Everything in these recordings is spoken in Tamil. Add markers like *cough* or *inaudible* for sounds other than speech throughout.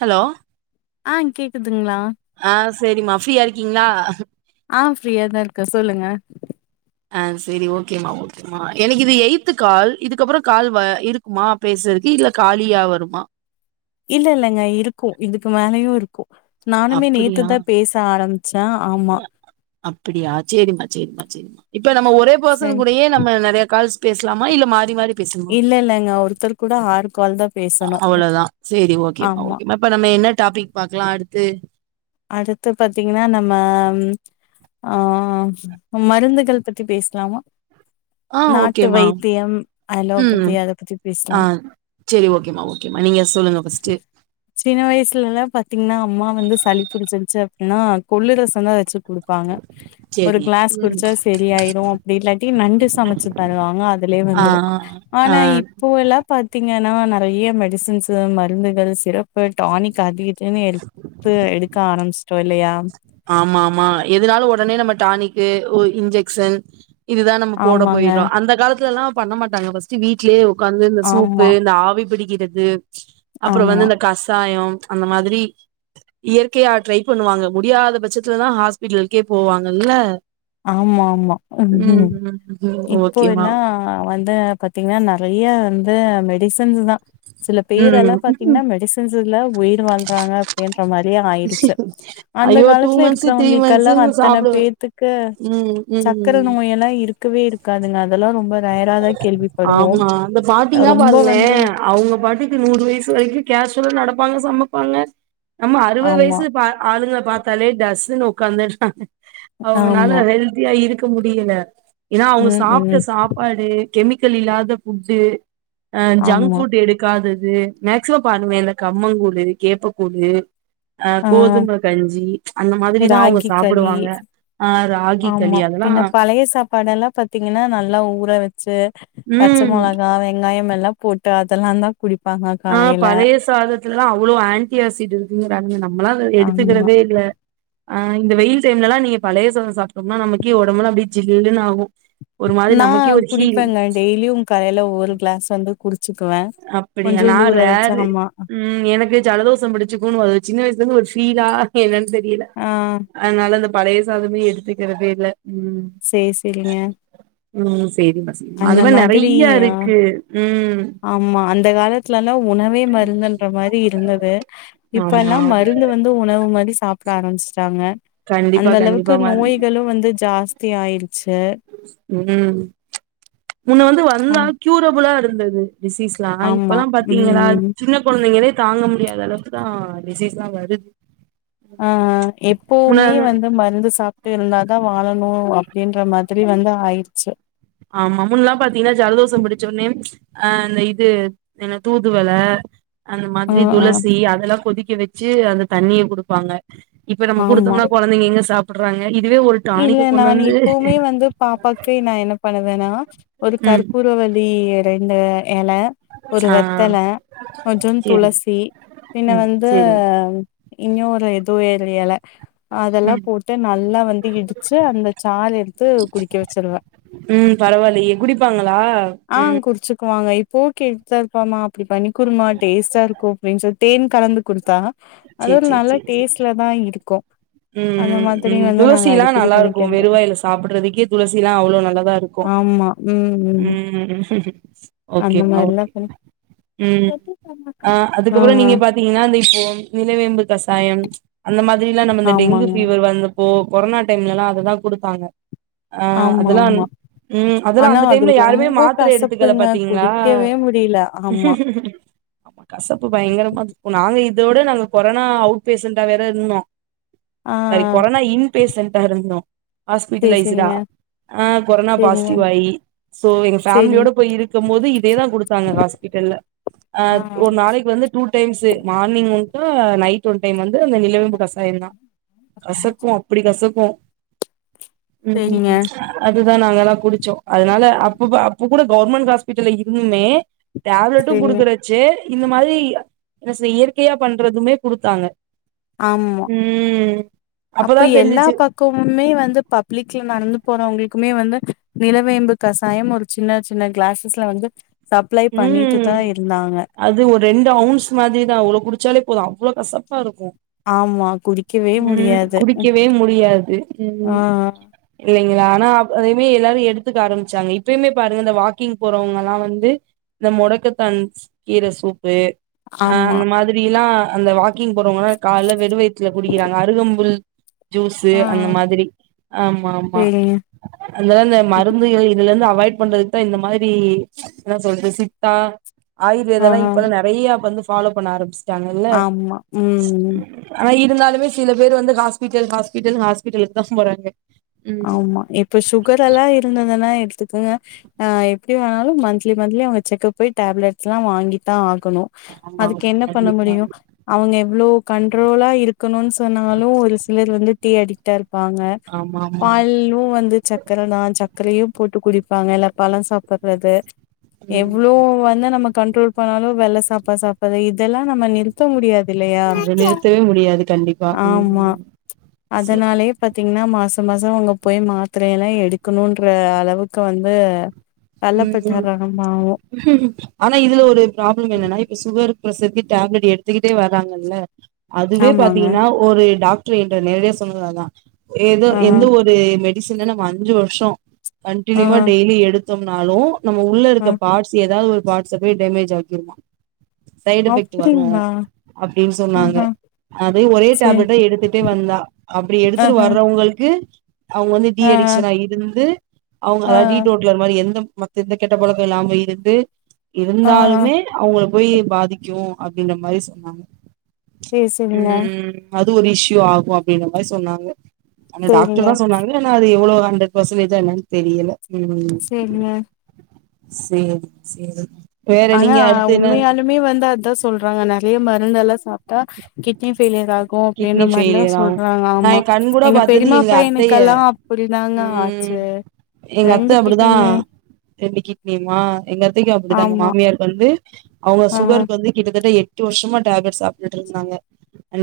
ஹலோ அ கேக்குதுங்களா ஆ சரிம்மா ஃப்ரீயா இருக்கீங்ளா ஆ ஃப்ரீாாதா இருக்க சொல்லுங்க ஆ சரி ஓகேம்மா ஓக் மா எனக்கு இது எய்த்து கால் இதுக்குப்பறோ கால் வ இருக்குமா பேசுறக்கு இல்ல காலியா வருமா இல்ல இல்லங்க இருக்கு இதுக்கு மேலயும் இருக்கு நானுமே நேத்து அப்படியா தா பேஸ் ச ஆரம்மிச்சா ஆமா அப்டியா சேரிம்மா சேரிம்மா சேரிமா இப்ப நம்ம ஒரே பர்சன் சரி கூடயே நம்ம ம நறைய கால்ஸ் பேஸ்லாமா இல்ல மாரி மாரி பேசுமா இல்ல இல்லங்க ஒருத்தர் கூட ஆறு கால் தா பேசணு அவ்ளோதா சரி ஓகேமா ஆமா ஓகே மேம் இப்ப நம்ம என்ன டாபிக் பாக்லா அடுத்து அடுத்து பாத்திங்கன்னா நம்மம் ஆ மருந்துகள் பத்தி பேஸ்லாமா ஆ நாட்டு ஓகேம்மா வைத்தியம் அலோபதி அத பத்தி பேஸ்லா செரி ஓக்கேமா ஓக்கேமா நீங்க சொல்லுங்க ஃபஸ்ட்டு சின்ன வய்சுலல்லா பாத்திங்ன்னா அம்மா வந்து சளி புடிச்சுருச்சு அப்டின்னா கொல்லு ரசோ தா வெச்சுக் குடுப்பாங்க ஒரு சரி க்ளாஸ் ம் குடிச்சா செரி ஆய்டு அப்டி இல்லாட்டி நண்டு சமச்சு தருவாங்க அதுலே வந் ஆ ஆ அ இப்போ எல்லா பாத்திங்கனா நெறய மெடிசன்ஸ்ஸு மருந்துகள் சிறப்பு டானிக் அதிக துனு எடுப்பு எடுக்க ஆரம்ஷ்ட்டோ இல்லயா ஆமா ஆமா எதுனாலு ஒடனே நம்ம டானிக்கு இன்ஜெக்க்ஷன் இதுதா நம்ப போட ஆமாங்க போய்றோ அந்த காலத்லல்லா பண்ண மாட்டாங்க ஃபஸ்ட் வீடலயே உக்காந்து இந்த சூப்பு ஆமா இந்த ஆவி பிடிக்கிறது அப்றோ வந்து ஆமா இந்த கசாயோம் அந்த மாதிரி இயற்கையா ட்ரை பண்ணுவாங்க முடியாத பச்சத்துலதா ஹாஸ்பிட்டல்க்கே போவாங்கல்ல ஆமா ஆமா ம் ம் இப்போ எல்லா வந் து பாத்திங்ன்னா நெறய வந்து மெடிசன்ஸ் தா சில பேரெல்லா ம் பாத்திங்ன்னா மெடிஸ் ஸ்ல உயிர் வாழ்றாங்க அப்டின்ற மாரியே ஆய்டுச்சு அந்த ஐயோ டூ காலத்ல மந்த்ஸு த்ரீ இருக்றவங்கள்க்கெல்லா மந்த்ஸுன்னு அத்தன சாப்டுவே பேத்துக் அ ம் சக்கர ம் நோய் எல்லா இருக்கவே இருக்காதுங்க அதல்லா ரொம்ப ரேராதா கேள்விப்படுவோ ஆமா அத பாத்திங்னா ரொம்ப பாருங்ளே வந்து அவுங்க பாட்டுக் நூறு வய்சு வரைக்கு கேஷ்வல நடப்பாங்க சமப்பாங்க நம்ம அறுவது ஆமா வய்சு பாட் ஆளுங்க பாத்தாலே டஸ்ஸுனு உக்காந்துட்றாங்க ஆமா அவுங்கனால ஹெல்த் தியா இருக்க முடியல ஏனா அவுங்க ம் சாப்ட்ட ம் சாப் பாடு கெமிக்கல் இல்லாத ஃபுட்டு ஆ ஜங்க் ஆமா ஃபுட் எடுக் காதது மேக்சிமம் பாருவேல கம்மங் கூழு கேப்ப கூழு அ ஆ கோதும கஞ்சி அந்த மாதிரிதா அவுங்க ராகி களி சாப்புடுவாங்க ஆ ராகி ஆமா களி அதெல்லா பின்ன பழய சாப்பாடெல்லா எல்லா பத் பத்திங்கன்னா நல்லா ஊற வெச்சு பச்ச ம் மொளகா வெங்காயம் எல்லா போட்டு அதல்லாம் தா குடிப்பாங்க காலையல தாலத்துலல்லாம் அவ்வுளோ ஆன்ட்டி ஆசிட் இருக்குங்குறாங்க நம்மளாம் அத ஆமா எடுத்துக்குறதே இல்ல ஆ இந்த வெயில் டைம்லல்லாம் நீங்க பழய சாதோ சாப்ட்டோம்னா நமக்கே ஒடம்பெலா அப்டியே ஜில்லுன் ஆகும் நா குடிப்பங்க டெய்லியும் காலைல ஒவ்வொரு க்ளாஸ் வந்து குடிச்சிக்குவே அப்படியா நா கொஞ்சோண்டு ஊர வெச்சு ரேரு ஆம்மா ம் எனக்கு ஜலதோசம் பிடிச்சுக்குணு அ சின்ன வய்ஸ்லந்து ஒரு ஃபீலா என்னன் தெரியல ஆ அத்னால இந்த பழைய சாதமே எடுத்துக்கிறதே இல்ல ம் சேர் சேரிங்க உம் சேரிமா சேரிமா அது அந்த மாரி மாதிரி நெறயா ஆ இருக்கு ம் ஆமா அந்த காலத்லல்லா உணவே மருந்துன்ற மாரி இருந்துது ஆமா இப்பெல்லாம் மருந்து வ ந்து உணவு மாரி சாப்ட ஆரம்ஷ்ட்டாங்க கண்டிப்பா அந்த அளவுக்கு கண்டிப்பாமா நோய் களு வந்து ஜாஸ்தி ஆய்ருச்சு ம் முன்ன வந்து வந்தா அம் க்யூரபுளா இருந்தது டிசீஸ் லா ஆமா இப்பல்லா பாத்திங்களா ம் சின்ன கொழந்தைங்களே தாங்க முடியாத அளவுக்கு தா டிசீஸ்லா வருது ஆ முன்ன எப்பவுமே வந்து மருந்து சாப் த்ர இருந்தாதான் வாழணும் அப்படின்ற மாதிரி வந்து ஆயிடுச்சு ஆமா முன் எல்லாம் பாத்தீங்கன்னா ஜலதோசம் பிடிச்ச ஒட்னே அ இந்த இது என்ன தூதுவள அந்த ஆ மாதிரி ஆ துளசி அதெல்லாம் கொதிக்க வச்சு அந்த தண்ணிய குடுப்பாங்க இப்ப நம்ம ஆமா குடுத்தோம்னா கொழந்தைங்க எங்க சாப்ட்றாங்க இதுவே ஒரு இல்ல டானிக்க கொண்டு நான் வந்து இப்பவுமே வந்து பாப்பாக்கு நா என்ன பண்ணுவேன்னா ஒரு ம் கற்பூரவள்ளி எலைல எல ஒரு ஆ வெத்தல கொஞ்சம் சேரி துளசி பின்ன ம் வந்து சேரி இன்னும் ஒரு எது எரு எல அதெல்லா ம் போட்டு நல்லா வந் இடிச்சு அந்த சால் எடுத்து குடிக்க வச்சருவேன் உம் பரவாயில்லே குடிப்பாங்களா ஆஹ் ம் குறிச்சுக்குவாங்க இ ப்போ கேட்டுட்தா இருப்பாமா அப்டி பண்ணி குடுமா டேஸ்ட்டா இருக்கும் அப்பின்னு சொல்லி தேன் கலந்து கொடுத்தா சேரி அதுது நல்ல டேஸ்ட்ல தான் இருக்கும் உம் உம் துளசிலாம் நல்லா இருக்கும் பண்ணிக்கிறது வெருவாயில சாப்ட்றதுக்கே துளசி எல்லாம் அவ்ளோ நல்லதா இருக்கும் உம் அந்தமார் எல்லா ம் ஆ ஆ அதுக்கப்புறோ நீங்க பாத்தீங்கன்னா அ இப்போ நிலவேம்பு கசாயம் அந்த மாதிரி எல்லாம் நம்ம இந்த டெங்கு ஆமாங்க ஃபீவர் வந்தப்போ கொரோனா டைம்ல எல்லாம் அதுதா கொடுத்தாங்க ஆமா ஆமா உம் அதெல்லாம் ஆனா அந்த அது டைம்ல யாருமே ரொம்ப மாத்திர எடுத்துக்கத கசப்புங்க பாத்தீங்களா குடிக்கவே முடியல ஆமா கசப்பு பயங்கரமா இருக்கும் நாங்க இதோட நாங்க கொரோனா அவுட் பேஷண்டா வேற இருந்தோம் ஆ சாரி கொரோனா இன்பேசன்டா இருந்தும் சேரி ஹாஸ்பிட்டலைஸ்ரா சேரிங்க ஆ கொரோனா சேரிங்க பாசிட்டிவ் ஆகி சோ எங்க சேரிங்க ஃபேமிலியோட போய் இருக்கும் போது இதேதா கொடுத்தாங்க ஹாஸ்பிட்டல்ல அ ஆ ஒரு நாளைக்கு வந்து டூ டைம்ஸு மானிங் ஒருக்கா நைட் ஒன் டைம் வந்து அந்த நிலவேம்பு கசாயம் தான் கசக்கும் அப்டி கசக்கும் சேரிங்க உம் அதுதான் நாங்க எல்லாம் குடிச்சோம் அதனால அப்ப அப்ப கூட கவுவர்மெண்ட் ஹாஸ்பிட்டல்ல இருந்துமே டேப்லெட்டும் சேரிங்க குடுக்குறச்சு இந்த மாதிரி என்ன செ இயற்கையா பண்றதுமே குடுத்தாங்க ஆமா ம் அப்பதா அப்ப எல்லா தெரிஞ்சிச்சு பக் கொமே வந்து பப்ளிக்ல நடந்து போறவங்களுக்குமே வந்து நிலவேம்பு கசாயம் ஒரு சின்ன சின்ன கிளாஸஸ்ல வந்து சப்ளை பண்ணிட்டு ம் தான் இருந்தாங்க அது ஒரு ரெண்டு அவுண்ட்ஸ் மாதிரிதான் அவ்ளோ குடிச்சாலே போதும் அவ்வளோ கசப்பா இருக்கும் ஆமா குடி உம் குடிக்கவே முடியாது உம் ஆ இல்லைங்களா ஆனா அதையுமே எல்லாரும் எடுத்துக்க ஆரம்பிச்சாங்க இப்பயுமே பாருங்க இந்த வாக்கிங் போறவங்க எல்லாம் வந்து இந்த முடக்கத்தான் கீர சூப்பு அ ஆமா அந்த மாதிரி எல்லாம் அந்த வாக்கிங் போறவங்கன்னா கால வெடுவயத்துல குடிக்கிறாங்க அருகம்புல் ஜூஸு ஆ அந்த மாதிரி ஆமா ஆமா சேரிங்க அதா இந்த மருந்துகள் இதுல இருந்து அவாய்ட் பண்றதுக்கு தான் இந்த மாதிரி என்ன சொல்றது சித்தா ஆயுர்வேதல்லா ஆஹா இப்பல்லா நெறையா வந்து ஃபாலோ பண்ண ஆரம்பிச் சாங்கல்ல ஆமா. ம். ஆனா இருந்தாலுமே சில பேரு வந்து ஹாஸ்பிட்டல் ஹாஸ்பிட்டல் ஹாஸ்பிட்டலுக்கு தா போறாங்க ம் ஆமா இப்ப சுகர் எல்லாம் இருந்ததுன்னா எடுத்துக்கங்க ஆ எப்டி வேணாலு மந்த்லி மந்த்லி அவுங்க செக்கப் போய் டேப்லெட்ஸ்லா வாங்கித்தா ஆகணு ஆமா அதுக்கு ஆமா என்ன பண்ண கண்டிப்பா முடியு அவங்க எவ்வளோ கண்ட்ரோலா இருக்கணுன்னு சொன்னாலு ஒரு சிலர் வந்து டீ அடிக்ட்டா இருப்பாங்க ஆமா ஆமா பாலு வந்து சக்கர தா சக்கரையும் போட்டு குடிப்பாங்க இல்ல பழம் சாப்புறது ம் எவ்ளோ வந்து நம்ம கண்ட்ரோல் பண்ணாலு வெள்ல சாப்பா சாப்புறது இதெல்லா நம்ம நிறுத்த முடியாது இல்லயா அத நிறுத்தவே முடியாது கண்டிப்பா ஆமா ம் சரி அதனாலே பாத்தீங்கன்னா மாச மாச அவுங்க போய் மாத்திரயெல்லா எடுக்கணுன்ற அளவுக்கு வந்து வெள்ள பட்டா ம் ரகமாவு ஆனா இதுல ஒரு ப்ராப்ளம் என்னன்னா இப்ப சுகர் ப்ரஷர்க்கு டேப்லெட் எடுத்துக்கிட்டே வராங்கல்ல அதுவே ஆமாங்க பாத்தீங்கன்னா ஒரு டாக்டர் என்ட்ட நேரடியா சொன்னது அதா ஏதோ ஆஹா எந்த ஒரு மெ டிசின நம்ம அஞ்சு வர்ஷோ கண்டினியூவா ஆஹா டெய்லி எடுத்தோம்னாலு நம்ம உள்ள இருக்க ஆ பார்ட்ஸ் ஏதாது ஒரு பார்ட்ஸ போய் டேமேஜ் ஆக்கிருமா சைடு் எஃபெக்ட் வரு அப்டிங்களா அப்டின்னு சொன்னாங்க ஆஹா அது ஒரே சேரி டேப்லெட்ட எடுத்துட்டே வந்தா அப்டி எடுத்துட்டு ஆஹா வர்றவங்களுக்கு அவுங்க வந்து டி ஆஹா அடிக்ஷனா இருந்து ஆ அவுங்க டீ டோட் லர் மாரி எந்த மத்த எந்த கெட்ட பழக்க இல்லாம இருந்து ஆ இருந்தாலுமே அவுங்கள போய் பாதிக்கு அப்டின்ற மாரி சொன்னாங்க சேரி சேரிங்க ம் அது ஒரு இஷ்யூ ஆகு அப்டின்ற மாரி சொன்னாங்க அந்த டாக்டர் சேரிங்க தா சொன்னாங்க டன் அது எவ்ளோ ஹண்ட்ரட் பெர்சன்டேஜா என்னனு தெரியல ம் செரிங்க செரி செரி ஆனா உண்மயாலுமே வந்து அதா சொல்றாங்க நெறையா மருந்தெல்லா சாப்ட்டா கிட்னி ஃபெயிலியர் ஆகு அப்டின்ற கிட்னி மாரில்லா ஃபெயிலியர் ஆவு சொல்றாங்க நா ஆமா எ கண் கூட எங்க பாத்தது பெரிம்மா எங்க பையனுக்கெல்லா அத்தைய அப்டிதாங்க ம் ஆச்சு எங்க அத்த ரெண்டு அப்டிதா கிட்னிமே ரெண்டு கிட்னியுமா எங்க அத்தைக்கு அப்டித்தா எங்க ஆமா மாமியாருக்கு வந்து அவுங்க ஆஹா சுகருக்கு வந்து கிட்டத்தட்ட எட்டு வருஷமா டேப்லெட் சாப்ட்டுட்டு இருந்தாங்க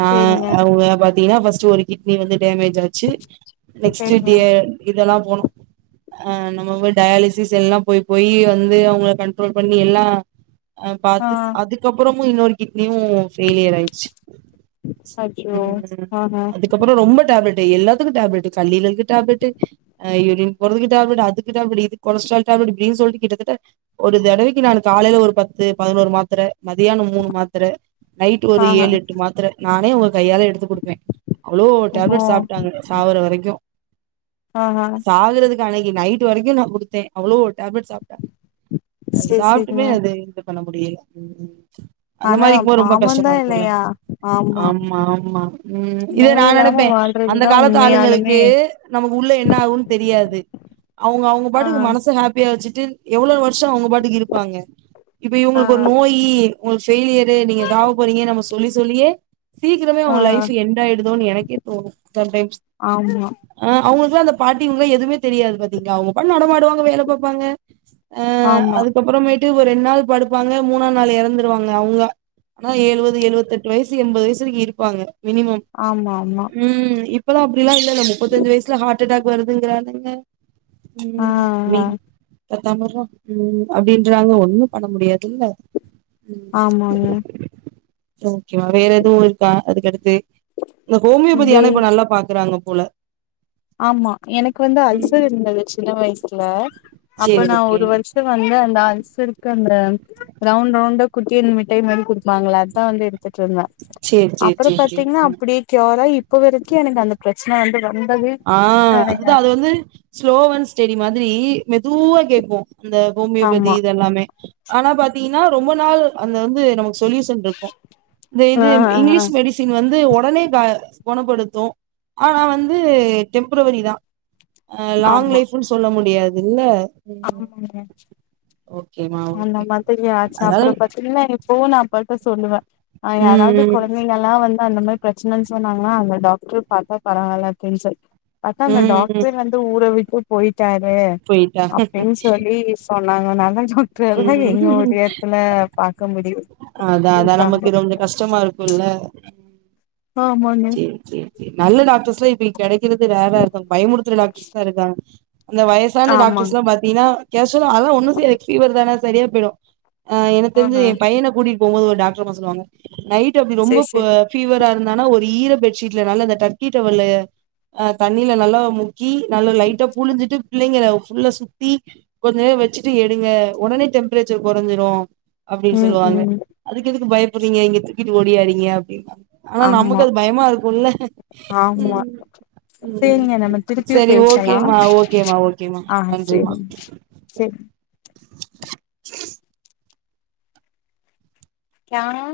நா சேரிங்க அவுங்க பாத்தீங்கன்னா ஃபஸ்ட்டு ஒரு கிட்னி வந்து டேமேஜ் ஆச்சு நெக்ஸ்ட் சேரிங்க டே இதெல்லா போனோ ஆ நம்ம போய் டயாலிசிஸ் எல்லா போய் போயி வந்து அவுங்கள கண்ட்ரோல் பண்ணி எல்லா ஆ பாத்து அதுக்கப்பறமு இன்னொரு கிட்னியு ஃபெய்லியர் ஆயிச்சு அச்சோ ம் ஆஹா அதுக்கப்பறோ ரொம்ப டேப்லெட்டு எல்லாத்துக்கு டேப்லெட்டு கல்லீரல்க்கு டேப்லெட்டு ஆ யூரின் போறதுக்கு டேப்லட்டு அதுக்கு டேப்லெட்டு இது கொலஸ்ட்ரால் டேப்லட்டு அப்டின்னு சொல்லிட்டு கிட்டத்தட்ட ஒரு தடவைக்கு நானு காலைல ஒரு பத்து பதினோரு மாத்திர மதியான மூணு மாத்திர நைட்டு ஒரு ஆஹா ஏழு எட்டு மாத்திர நானே உங்க கையால எடுத்து குடுப்பே அவ்ளோ ஓஹோ டேப்லெட் சாப்ட்டாங்க சாவற வரைக்கு ஆஹா சாகறதுக் கு அன்னக்கு நைட் வரைக்கு நா குடுத்தே அவ்ளோ டேப்லட் சாப்ட்டாங் அது சேரி சாப்ட்டுமே சேரிங்க அது இந்த பண்ண முடியல அந்த ஆனா மாரி இருக்கும்போது ரொம்ப பாவந்தா கஷ்டமா இருக்குல்ல இல்லையா ஆமா ஆம் மா ஆமா ம் இதே நா நோய் இல்லாம நெனப்பே அந்த வாழ்றதுதா காலத்து உண்மையாலுமே ஆளுங்களுக்கு நமக்கு உள்ள என்ன ஆகுன்னு தெரியாது அவுங்க அவுங்க ஆ பாட்டுக்கு மனச ஹாப்பியா வச்சுட்டு எவ்ளொ வருஷோ அவுங்க பாட்டுக்கு இருப்பாங்க இப்ப ஆ இவுங்களுக்கு ஒரு நோயி யி உங்களுக்கு ஃபெய்லியரு நீங்க சாவ போறீங்க நம்ம சொல்லி சொல்லியே சீக்கிரமே ஆ அவுங்க லைஃப் எண்ட் ஆயிடுதோன்னு எனக்கே தோணு சம்டைம்ஸ் ஆமா ஆ அவுங்களுக்குலா அந்த பாட்டி இவுங்க எதுமே தெரியாது பாத்தீங்க அவுங்க பாட்னு நடமாடுவாங்க வேல பாப்பாங்க ஆ ஆமா அதுக்கப்பறமேட்டு ஒரு ரெண்ட் நாள் படுப்பாங்க மூணா நாள் எறந்துருவாங்க அவுங்களா ஆனா எழுவது எழுவத்தெட்டு வயசு எம்பது வயசு வெரிக்கு இருப்பாங்க மினிமம் ஆமா ஆமா ம் இப் பல்லா அப்டிலா இல்லல முப்பத்தஞ்சு வய்சுல ஹாட்டடாக் வருதுங்கிறானுங்க ஆ ம் ஆ நீங் *unintelligible* ம் அப்டின்றாங்க ஒண்ணும் பண்ண முடியாதுல்ல ம் ஆமாங்க ஓகே வேற எதுவு இருக்கா அதுக்கடுத்து இந்த ஹோமியோபதி வே ஆனா இப்ப நல்லா பாக்கறாங்க போல ஆமா எனக்கு வந்து அல்சர் ம் இருந்தது சின்ன வய்ஸ்ல அப்ப சேரி நா ஓகே ஒரு வருஷ் வந்து அந்த அல்சருக்கு அந்த ரவுண்ட் ரவுண்டா குட்டியா மிட்டை மாரி குடுப்பாங்கள அதா வந்து எடு த்துட்ருந்தே சேரி சேரி அப்புறம் சேரி சேரி பாத்தீங்ன்னா ம் அப்படியே க்யூராயி இப்போ வெரிக்கு எனக்கு அந்த ப்ரெச்சன வந்து வந்ததே ஆ அதுதா அது கெடையாது வந்து ஸ்லோவன் ஸ்டெடி மாதிரி மெதுவா கேக்கு அந்த ஹோமியோபதி ஆமா இதெல்லாமே ஆனா பாத்தீங்கன்னா ரொம்ப நாள் அந்த வந்து நமக் சொல்யூசன்ட்ருக்கு இந்த ஆ இது இங்கிலீஷ் மெடிஸ் வின் வந்து ஒ கடனே கொணப்படுத்து ஆனா வந்து டெம்ப்ரவரிதா அ லாங் லைஃபுன் சொல்ல முடியாதுல்ல ஆமா ம் ஆமா ஓகேமா அந்த ஓகே மாதிரி ஆச்சு அதனால அப்புற பாத்தீங்கினா போன்னு அப்பாட்ட சொல்லுவே ஆ யாராவ்து ம் ம் குழந் தைங்கல்லா வந்து அந்த மார் ப்ரெச்னன் சொன்னாங்கன்னா அந்த டாக்டரு பாத்தா பரவால அப்டின் சொல் பத்தா அந்த ம் டாக்டர் வந்து ஊர விட்டு போயிட்டாரு போயிட்டா அப்டின் சொல்லி சொன்னாங்க அத்னால்தா டாக்ட்ரு *unintelligible* இங்க ஒரு ம் எட்த்துல பாக்க முடியு அதா அதா இருக்காங்க நமக்கு இது கொஞ்ச கஷ்டமா இருக்குல்ல ஆமாங் சேர் சேரி நல்ல டாக்டர்ஸ்ல்லா இப்ப கெடைக்கிறது ரேரா இருக்காங் பயமுருத்துற டாக்டர்ஸ்தா இருக்காங்க அந்த வயசான ஆமாங்க டாக்டர்ஸ்லா பாத்தீங்ன்னா கேஷ்வலா அதெல்ல ஒண்ணு செரிக் ஃபீவர் தான செரியா போய்டு ஆ எனக் தெரிஞ்சு ஆஹ எ பையன கூட்டிட்டு போம்போது ஒரு டாக்ட்ரம்மா சொல்லுவாங்க நைட் அப்டி ரொம்ப சேரி சேரி அ ஃபீவரா இருந்தானா ஒரு ஈர பெட்ஷீட்ல நல்லா அந்த டர்க்கி டவல்ல அ தண்ணில நல்லா மு கல்கி நல்லா லைட்டா ப புழிஞ்சிட்டு பிள்ளைங்கல உள்ள சுத்தி கொஞ்நேர வெச்சுட்டு எடுங்க உடனே டெம்ப்ரேச்சர் கொறஞ்சிரு அப்டின் ம் சொல்லுவாங்க ம் அதுக்கு எதுக்கு பயப்புறீங்க இங்க தூக்கிட்டு ஓடியாறீங்க அப்டின்வாங்க ஆமா பயமா இருக்குல ஆமா ம் சேரிங்க நம்ம திருப்பியு செரி பேசலா ஓகேமா ஓகேமா ஓகேமா நன்றிமா செரி க்யா